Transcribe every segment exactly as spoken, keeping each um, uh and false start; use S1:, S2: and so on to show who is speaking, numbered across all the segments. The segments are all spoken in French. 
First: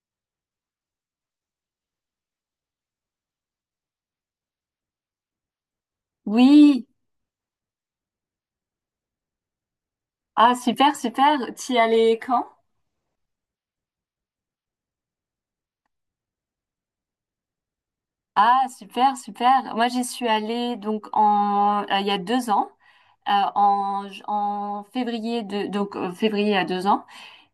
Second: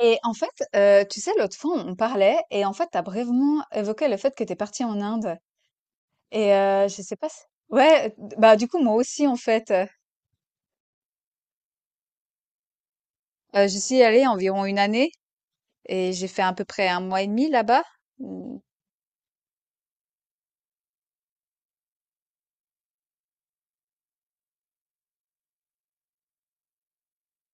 S1: Et en fait, heu, tu sais, l'autre fois, on parlait et en fait, tu as brièvement évoqué le fait que tu es partie en Inde et
S2: Oui,
S1: heu, je sais pas s ouais, d bah, du coup, moi aussi, en fait, heu,
S2: ah super, super. Tu y allais quand?
S1: heu, j'y suis allée environ une année et j'ai fait à peu près un mois et demi là-bas. Mmh,
S2: Ah super, super. Moi j'y suis allée donc en euh, il y a deux ans, euh, en, en février de donc euh, février à deux ans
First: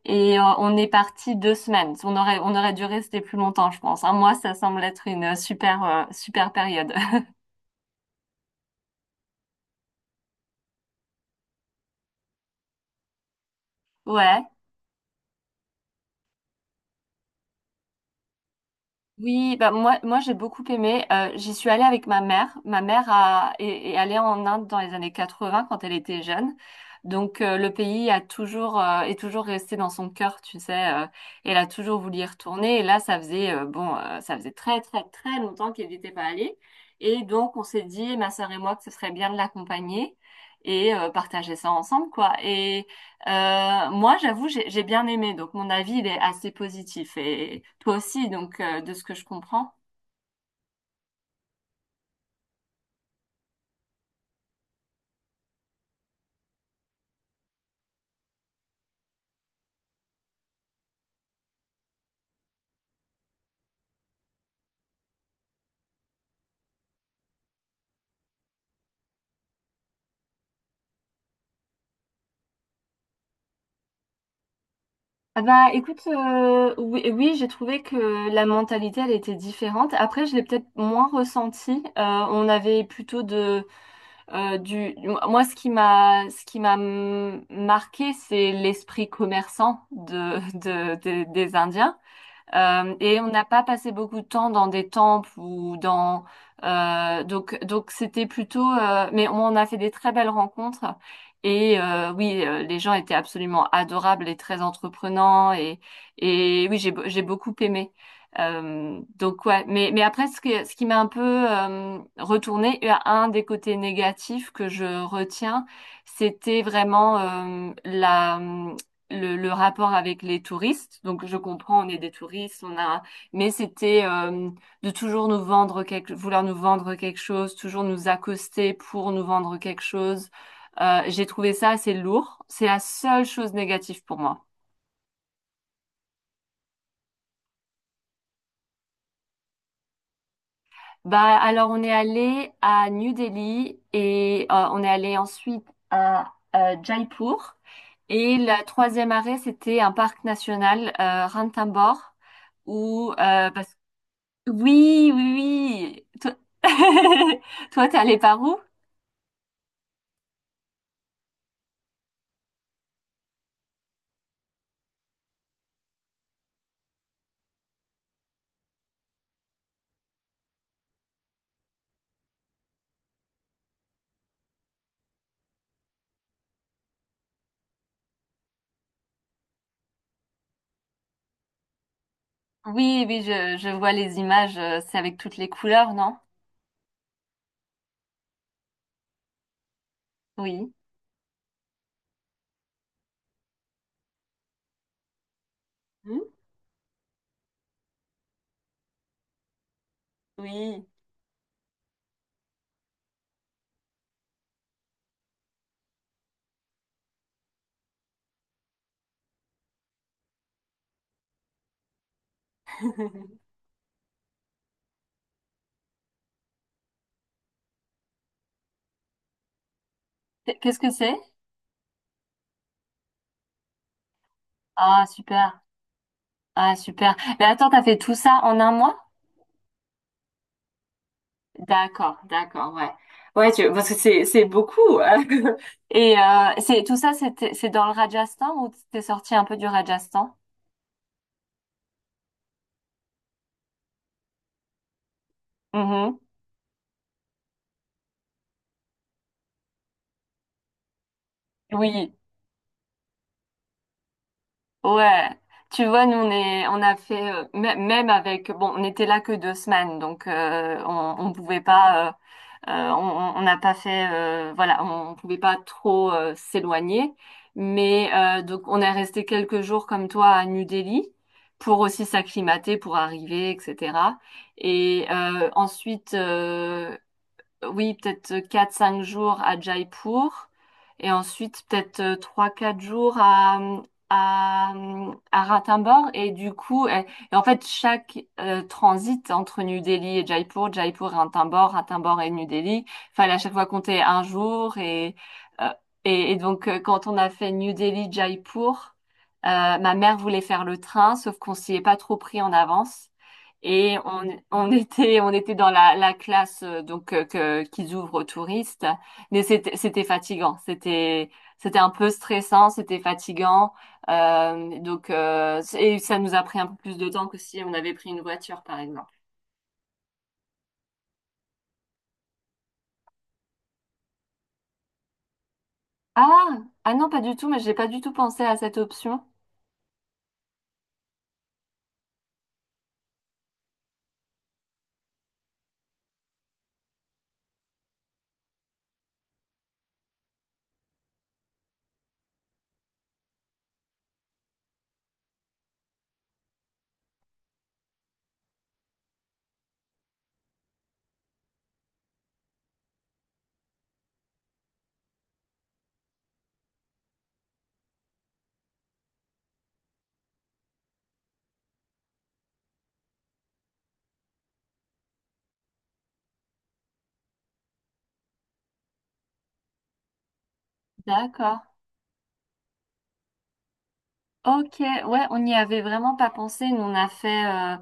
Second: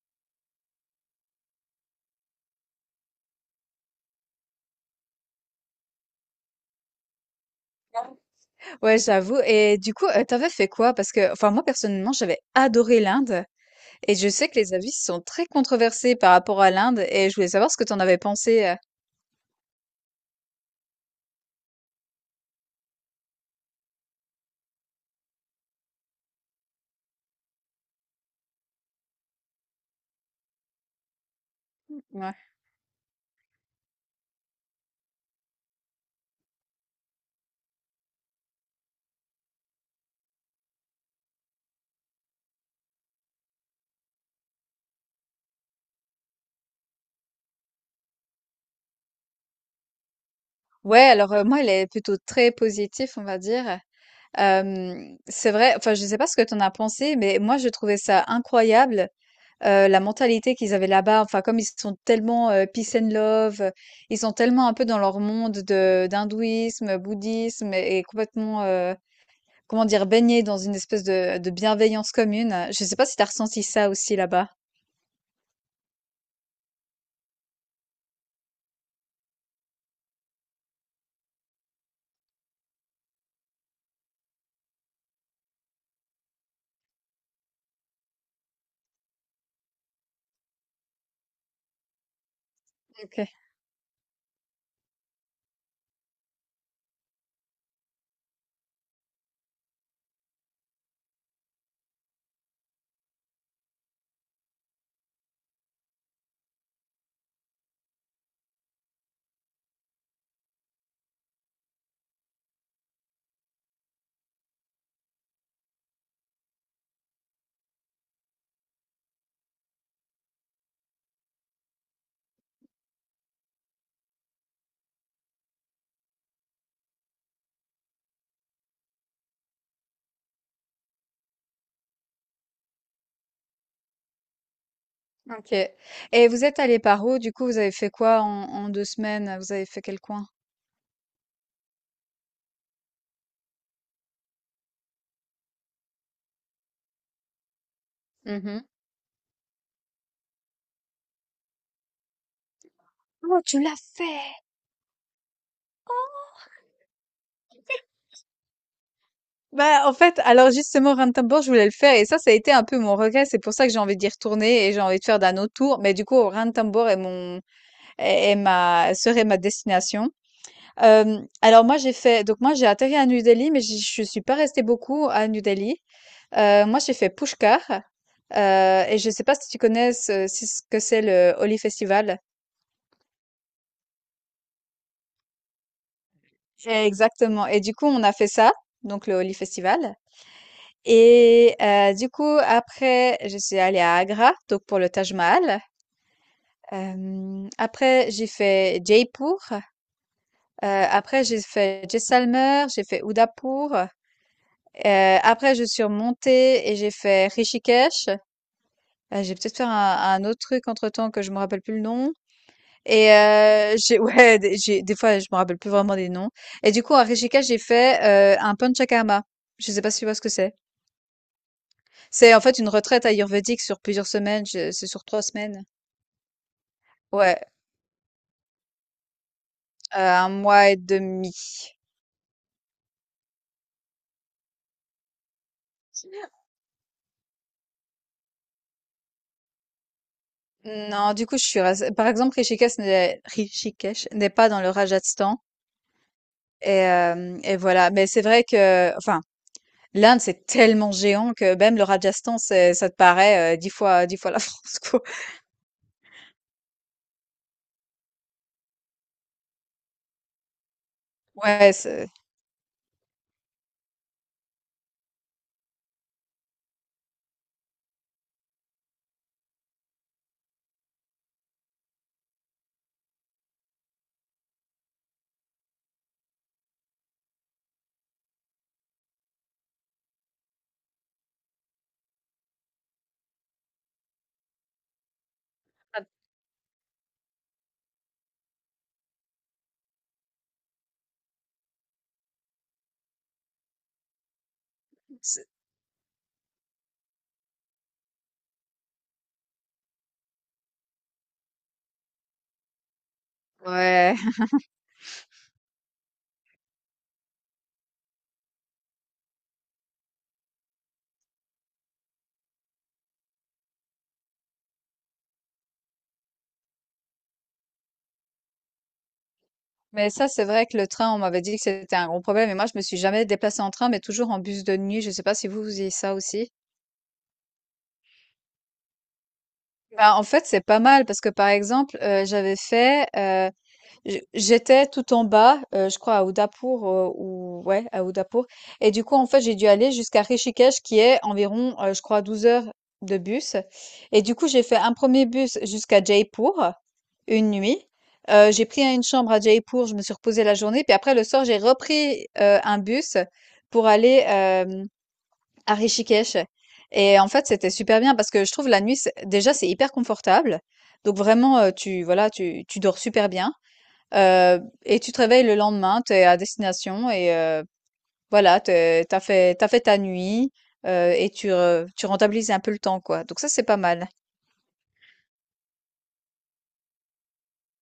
S2: et euh, on est parti deux semaines. On aurait on aurait dû rester plus longtemps je pense. Un mois ça semble être une super euh, super période.
S1: ouais, j'avoue. Et du coup, heu, tu fait quoi? Parce que enfin, moi, personnellement, j'avais adoré l'Inde et je
S2: Ouais.
S1: sais que les avis sont très controversés par rapport à l'Inde, et je voulais savoir ce que t'en avais pensé, heu?
S2: Oui, bah moi, moi j'ai beaucoup aimé. Euh, j'y suis allée avec ma mère. Ma mère a, est, est allée en Inde dans les années quatre-vingts quand elle était jeune. Donc euh, le pays a toujours euh, est toujours resté dans son cœur, tu sais. Euh, elle a toujours voulu y
S1: Ouais.
S2: retourner. Et là, ça faisait euh, bon, euh, ça faisait très très très longtemps qu'elle n'était pas allée. Et donc on s'est dit, ma sœur et moi, que ce serait bien de l'accompagner et euh, partager ça ensemble, quoi. Et euh, moi, j'avoue, j'ai j'ai bien aimé, donc mon avis, il est assez positif. Et toi aussi, donc, euh, de ce que je comprends.
S1: Ouais, alors, heu, moi, il est plutôt très positif, on va dire. Hem, c'est vrai, enfin, je sais pas ce que tu en as pensé, mais moi, je trouvais ça incroyable, heu, la mentalité qu'ils avaient là-bas. Enfin, comme ils sont tellement, heu, peace and love, heu, ils sont tellement un peu dans leur monde de d'hindouisme, bouddhisme et et complètement, heu, comment dire? Baignés dans une espèce de de bienveillance commune. Je sais pas si tu as ressenti ça aussi là-bas?
S2: Ah bah écoute, euh, oui, oui, j'ai trouvé que la mentalité, elle était différente. Après, je l'ai peut-être moins ressenti. Euh, on avait plutôt de, euh, du, moi, ce qui m'a, ce qui m'a marqué, c'est l'esprit commerçant de, de, de- des Indiens. Euh, et on
S1: OK.
S2: n'a pas passé beaucoup de temps dans des temples ou dans euh, donc donc c'était plutôt euh, mais on a fait des très belles rencontres et euh, oui euh, les gens étaient absolument adorables et très entreprenants et et oui j'ai be- j'ai beaucoup aimé. Euh, donc ouais, mais mais après ce que ce qui m'a un peu euh, retourné, un des côtés négatifs que je retiens, c'était vraiment euh, la le, le rapport avec les touristes. Donc je comprends, on est des touristes, on a, mais c'était euh, de toujours nous vendre quelque, vouloir nous vendre quelque chose, toujours nous accoster pour nous vendre quelque chose. Euh, j'ai trouvé ça assez lourd. C'est la seule chose négative pour moi.
S1: Ok. Et vous êtes allé par où? Du coup, vous avez fait quoi en, en deux semaines? Vous avez fait quel coin?
S2: Bah alors on est allé à New Delhi et euh, on est allé ensuite à euh, Jaipur. Et la
S1: Mhm.
S2: troisième arrêt, c'était un parc national, euh, Ranthambore, où
S1: Oh,
S2: euh,
S1: tu
S2: parce
S1: l'as fait!
S2: Oui, oui, oui. Toi, toi, t'es allé par où?
S1: Bah, en fait, alors justement, Ranthambore, je voulais le faire et ça, ça a été un peu mon regret. C'est pour ça que j'ai envie d'y retourner et j'ai envie de faire d'un autre tour. Mais du coup, Ranthambore est mon, est, est ma, serait ma destination. Euh, alors moi, j'ai fait, donc moi, j'ai atterri à New Delhi, mais j'y- je suis pas restée beaucoup à New Delhi. Euh, moi, j'ai fait Pushkar. Euh, et je sais pas si tu connais ce, si ce que c'est le Holi Festival.
S2: Oui, oui, je, je vois les images. euh, C'est avec toutes les couleurs, non?
S1: Exactement. Et du coup, on a fait ça, donc le Holi Festival.
S2: Oui.
S1: Et heu, du coup, après, je suis allée à Agra, donc pour le Taj Mahal.
S2: Hmm.
S1: Hem, après, j'ai fait Jaipur.
S2: Oui.
S1: Heu, après, j'ai fait Jaisalmer, j'ai fait Udaipur. Heu, après, je suis remontée et j'ai fait Rishikesh. Heu, j'ai peut-être fait un un autre truc entre-temps que je me rappelle plus le nom, et heu, j'ai ouais, des j'ai des fois, je me rappelle plus vraiment des noms. Et du coup, à Rishikesh, j'ai fait, heu, un Panchakarma. Je sais pas si tu vois ce que c'est?
S2: Qu- Qu'est-ce que c'est?
S1: C'est en fait une retraite ayurvédique sur plusieurs semaines, je- c'est
S2: Ah,
S1: sur trois
S2: super.
S1: semaines.
S2: Ah, super.
S1: Ouais,
S2: Mais attends, t'as fait tout ça en un mois?
S1: euh, un mois et demi.
S2: D'accord, d'accord, ouais. Ouais, tu- parce que c'est, c'est beaucoup. Et euh, c'est tout ça, c'était, c'est dans le Rajasthan ou t'es sorti un peu du Rajasthan?
S1: Non, du coup, je suis restée- Par exemple, Rishikesh n'est Rishikesh n'est pas dans le Rajasthan.
S2: Mhm.
S1: Et, euh, et voilà. Mais c'est vrai que, enfin, l'Inde, c'est tellement géant que même le
S2: Oui.
S1: Rajasthan, c'est, ça te paraît euh, dix fois, dix fois la France, quoi.
S2: Ouais, tu vois, nous on est, on a fait euh, mê- même avec, bon, on était là que deux semaines, donc euh, on, on pouvait
S1: Ouais,
S2: pas,
S1: c'est,
S2: euh, euh, on on- on n'a pas fait, euh, voilà, on pouvait pas trop euh, s'éloigner, mais euh, donc on est resté quelques jours comme toi à New Delhi pour aussi s'acclimater, pour arriver, et cætera. Et euh, ensuite, euh, oui, peut-être euh, quatre cinq jours à Jaipur et ensuite peut-être euh, trois quatre jours à, à, à Ranthambore. Et du coup, et- et en fait, chaque euh, transit entre New Delhi et Jaipur, Jaipur et Ranthambore, Ranthambore et New Delhi, fallait à chaque fois compter un jour. Et,
S1: c'est-
S2: euh, et, et donc, euh, quand on a fait New Delhi-Jaipur, euh, ma mère voulait faire le train, sauf qu'on s'y est pas trop pris en avance. Et
S1: ouais.
S2: on, on était, on était dans la, la classe euh, donc euh, que, qu'ils ouvrent aux touristes, mais c'était, c'était fatigant, c'était, c'était un peu stressant, c'était fatigant. Euh, donc euh, et ça nous a pris un peu plus de temps que si on avait pris une voiture, par exemple.
S1: Mais ça, c'est vrai que le train, on m'avait dit que c'était un gros problème. Et moi, je me suis jamais déplacée en train, mais toujours en bus de nuit. Je sais pas si vous, vous avez ça aussi.
S2: Ah, ah non, pas du tout, mais j'ai pas du tout pensé à cette option.
S1: Bah, en fait, c'est pas mal parce que, par exemple, euh, j'avais fait, euh, J j'étais tout en bas, heu, je crois à Udaipur, heu, ou ouais, à Udaipur. Et du coup, en fait, j'ai dû aller jusqu'à Rishikesh qui est environ, heu, je crois douze heures de bus. Et du coup, j'ai fait un premier bus jusqu'à Jaipur, une nuit. Heu, j'ai pris une chambre à Jaipur, je me suis reposée la journée, puis après le soir, j'ai repris, heu, un bus pour aller, hem, à Rishikesh. Et en fait, c'était super bien parce que je trouve la nuit, c'est déjà, c'est hyper confortable. Donc vraiment, heu, tu voilà, tu tu dors super bien, euh, et tu te réveilles le lendemain, tu es à destination et euh, voilà, t'es- t'as fait, t'as fait ta nuit, euh, et tu,
S2: D'accord.
S1: re- tu rentabilises un peu le temps, quoi. Donc ça, c'est pas mal.
S2: Ok, ouais, on n'y avait vraiment pas pensé. Nous, on a fait, euh,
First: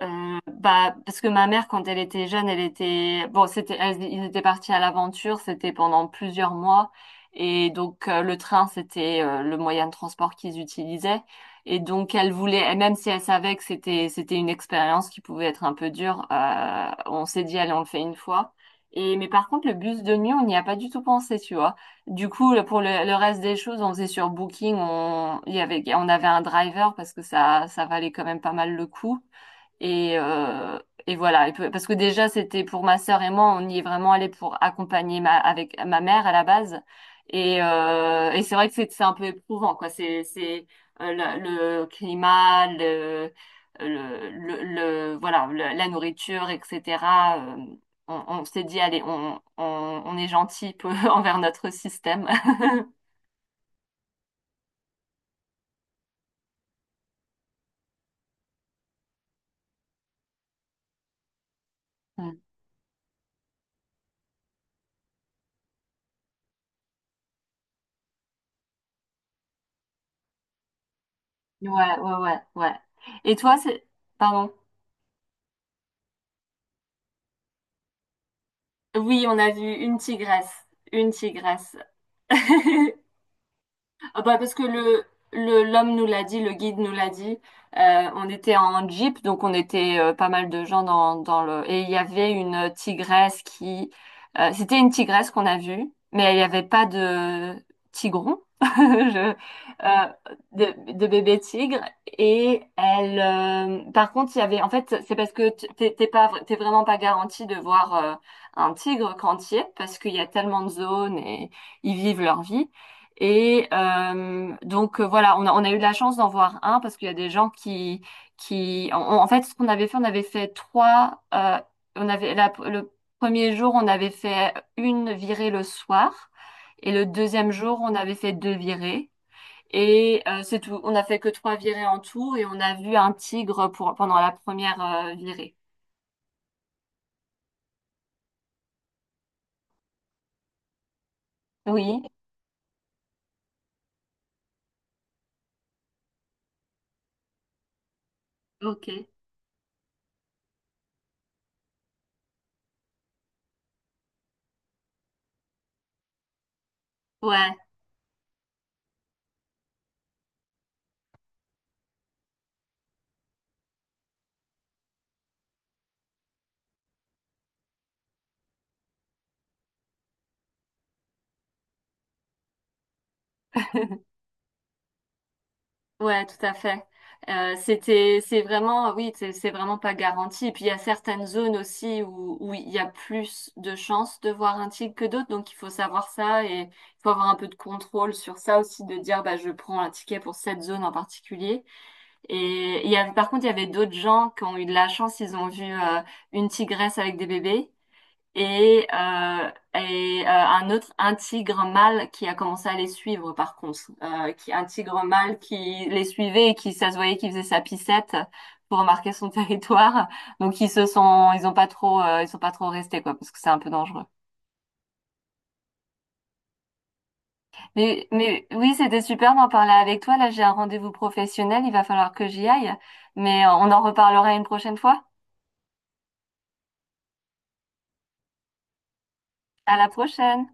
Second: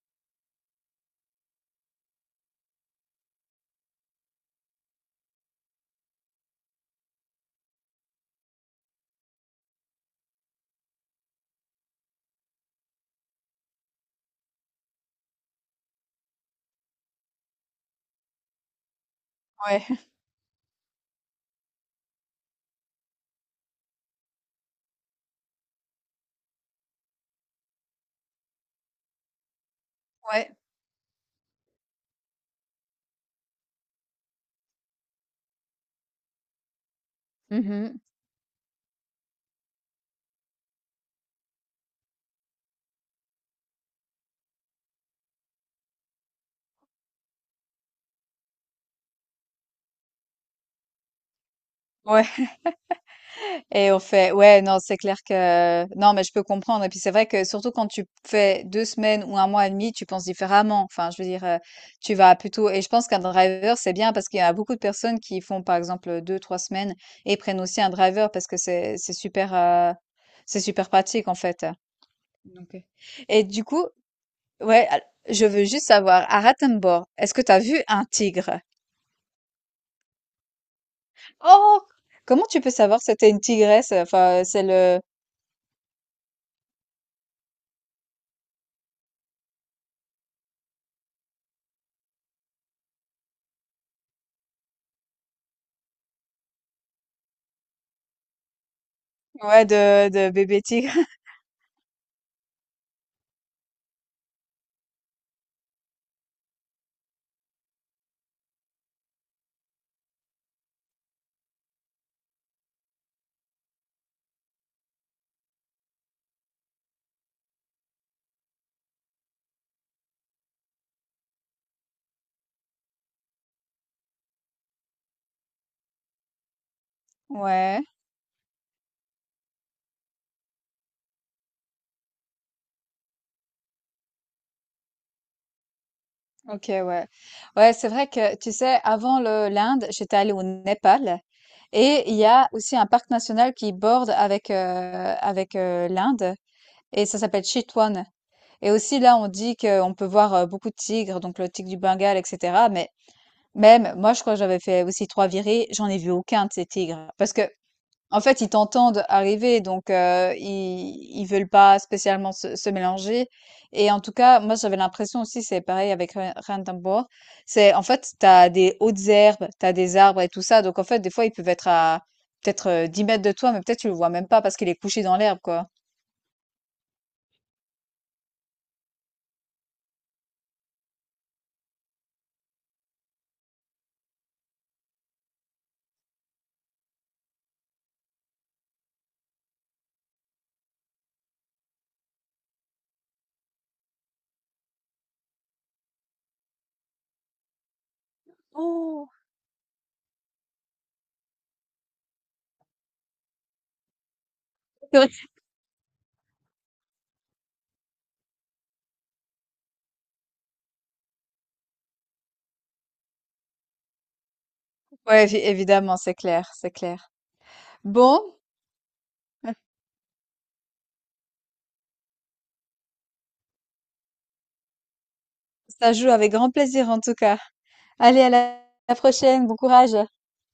S2: euh, bah, parce que ma mère, quand elle était jeune, elle était, bon, c'était, elle- ils étaient partis à l'aventure, c'était pendant plusieurs mois, et donc euh, le train, c'était euh, le moyen de transport qu'ils utilisaient, et donc elle voulait, et même si elle savait que c'était, c'était une expérience qui pouvait être un peu dure, euh, on s'est dit, allez, on le fait une fois. Et mais par contre, le
S1: Ouais.
S2: bus de nuit, on n'y a pas du tout pensé, tu vois. Du coup, le- pour le, le reste des choses, on faisait sur Booking, on, il y avait, on avait un driver parce que ça, ça valait quand même pas mal le coup. Et,
S1: Ouais.
S2: euh, et voilà. Et peu- parce que déjà, c'était pour ma sœur et moi, on y est vraiment allé pour accompagner ma, avec ma mère à la base. Et,
S1: Mhm.
S2: euh, et c'est vrai que c'est c'est un peu éprouvant, quoi. C'est, c'est euh, le, le climat, le, le, le, le- voilà, le- la nourriture, et cætera. Euh, on on s'est dit, allez, on, on, on est gentil peu envers notre
S1: Ouais.
S2: système.
S1: Et on fait, ouais, non, c'est clair que, non, mais je peux comprendre. Et puis c'est vrai que surtout quand tu fais deux semaines ou un mois et demi, tu penses différemment. Enfin, je veux dire, euh, tu vas
S2: Mm.
S1: plutôt, et je pense qu'un driver, c'est bien parce qu'il y a beaucoup de personnes qui font, par exemple, deux, trois semaines et prennent aussi un driver parce que c'est, c'est super, euh, c'est super pratique, en fait.
S2: Ouais, ouais, ouais,
S1: Donc,
S2: ouais. Et
S1: et
S2: toi,
S1: du coup,
S2: c'est... Pardon.
S1: ouais, al- je veux juste savoir, à Ratenborg, est-ce que tu as vu un tigre?
S2: Oui, on a vu une tigresse. Une tigresse.
S1: Oh! Comment tu peux savoir si c'était une tigresse?
S2: Ah bah
S1: Enfin,
S2: parce que
S1: c'est le,
S2: le, le- l'homme nous l'a dit, le guide nous l'a dit. Euh, on était en jeep, donc on était euh, pas mal de gens dans, dans le... Et il y avait une tigresse qui... euh, c'était une tigresse qu'on a vue, mais il n'y avait pas de tigron, je-
S1: ouais,
S2: euh,
S1: de, de bébé
S2: de,
S1: tigre.
S2: de bébé tigre. Et elle... euh, par contre, il y avait... En fait, c'est parce que t- t'es t'es pas, t'es vraiment pas garanti de voir euh, un tigre quand tu y es, parce qu'il y a tellement de zones et ils vivent leur vie. Et euh, donc euh, voilà, on a, on a eu de la chance d'en voir un parce qu'il y a des gens qui qui en, en fait ce qu'on avait fait, on avait fait trois. Euh, on avait la- le premier jour, on avait fait une virée le soir et le deuxième jour,
S1: Ouais,
S2: on avait fait deux virées. Et euh, c'est tout. On a fait que trois virées en tout et on a vu un tigre pour pendant la première euh, virée.
S1: ok, ouais. Ouais, c'est vrai que, tu sais, avant le l'Inde, j'étais allée au Népal,
S2: Oui.
S1: et il y a aussi un parc national qui borde avec, euh, avec euh, l'Inde, et ça s'appelle Chitwan. Et
S2: Ok.
S1: aussi là, on dit qu'on peut voir euh, beaucoup de tigres, donc le tigre du Bengale, et cetera. Mais même, moi, je crois que j'avais fait aussi trois virées, j'en ai vu aucun de ces tigres. Parce que
S2: Ouais.
S1: En fait, ils t'entendent arriver, donc heu, ils ils veulent pas spécialement se se mélanger, et en tout cas, moi, j'avais l'impression aussi, c'est pareil avec Ren Ranthambore, c'est en fait, t'as des hautes herbes, t'as des arbres et tout ça, donc en fait, des fois, ils peuvent être à peut-être, heu, dix mètres m de toi, mais peut-être tu le vois même pas parce qu'il est couché dans l'herbe, quoi.
S2: Ouais, tout à fait. Euh, c'était, c'est vraiment, oui, c'est c'est vraiment pas garanti. Et puis il y a certaines zones aussi où, où il y a plus de chances de voir un tigre que d'autres, donc il faut savoir ça et il faut avoir un peu de contrôle sur ça aussi, de dire bah je prends un ticket pour cette zone en particulier. Et il y avait, par contre, il y avait d'autres gens qui ont eu de la chance, ils ont vu euh, une tigresse avec des bébés et, euh, et euh, un autre, un tigre mâle qui a commencé à les suivre par contre, euh, qui, un tigre mâle qui les suivait et qui, ça se voyait qu'il faisait sa pissette pour marquer son territoire. Donc ils se sont, ils ont pas trop, euh, ils sont pas trop restés quoi, parce que c'est un peu dangereux.
S1: Ouais, évi évidemment, c'est clair, c'est clair.
S2: Mais,
S1: Bon,
S2: mais oui, c'était super d'en parler avec toi. Là, j'ai un rendez-vous professionnel, il va falloir que j'y aille. Mais euh, on en reparlera une prochaine fois.
S1: ça joue avec grand plaisir en tout cas. Allez, à la à la prochaine, bon
S2: À la
S1: courage.
S2: prochaine.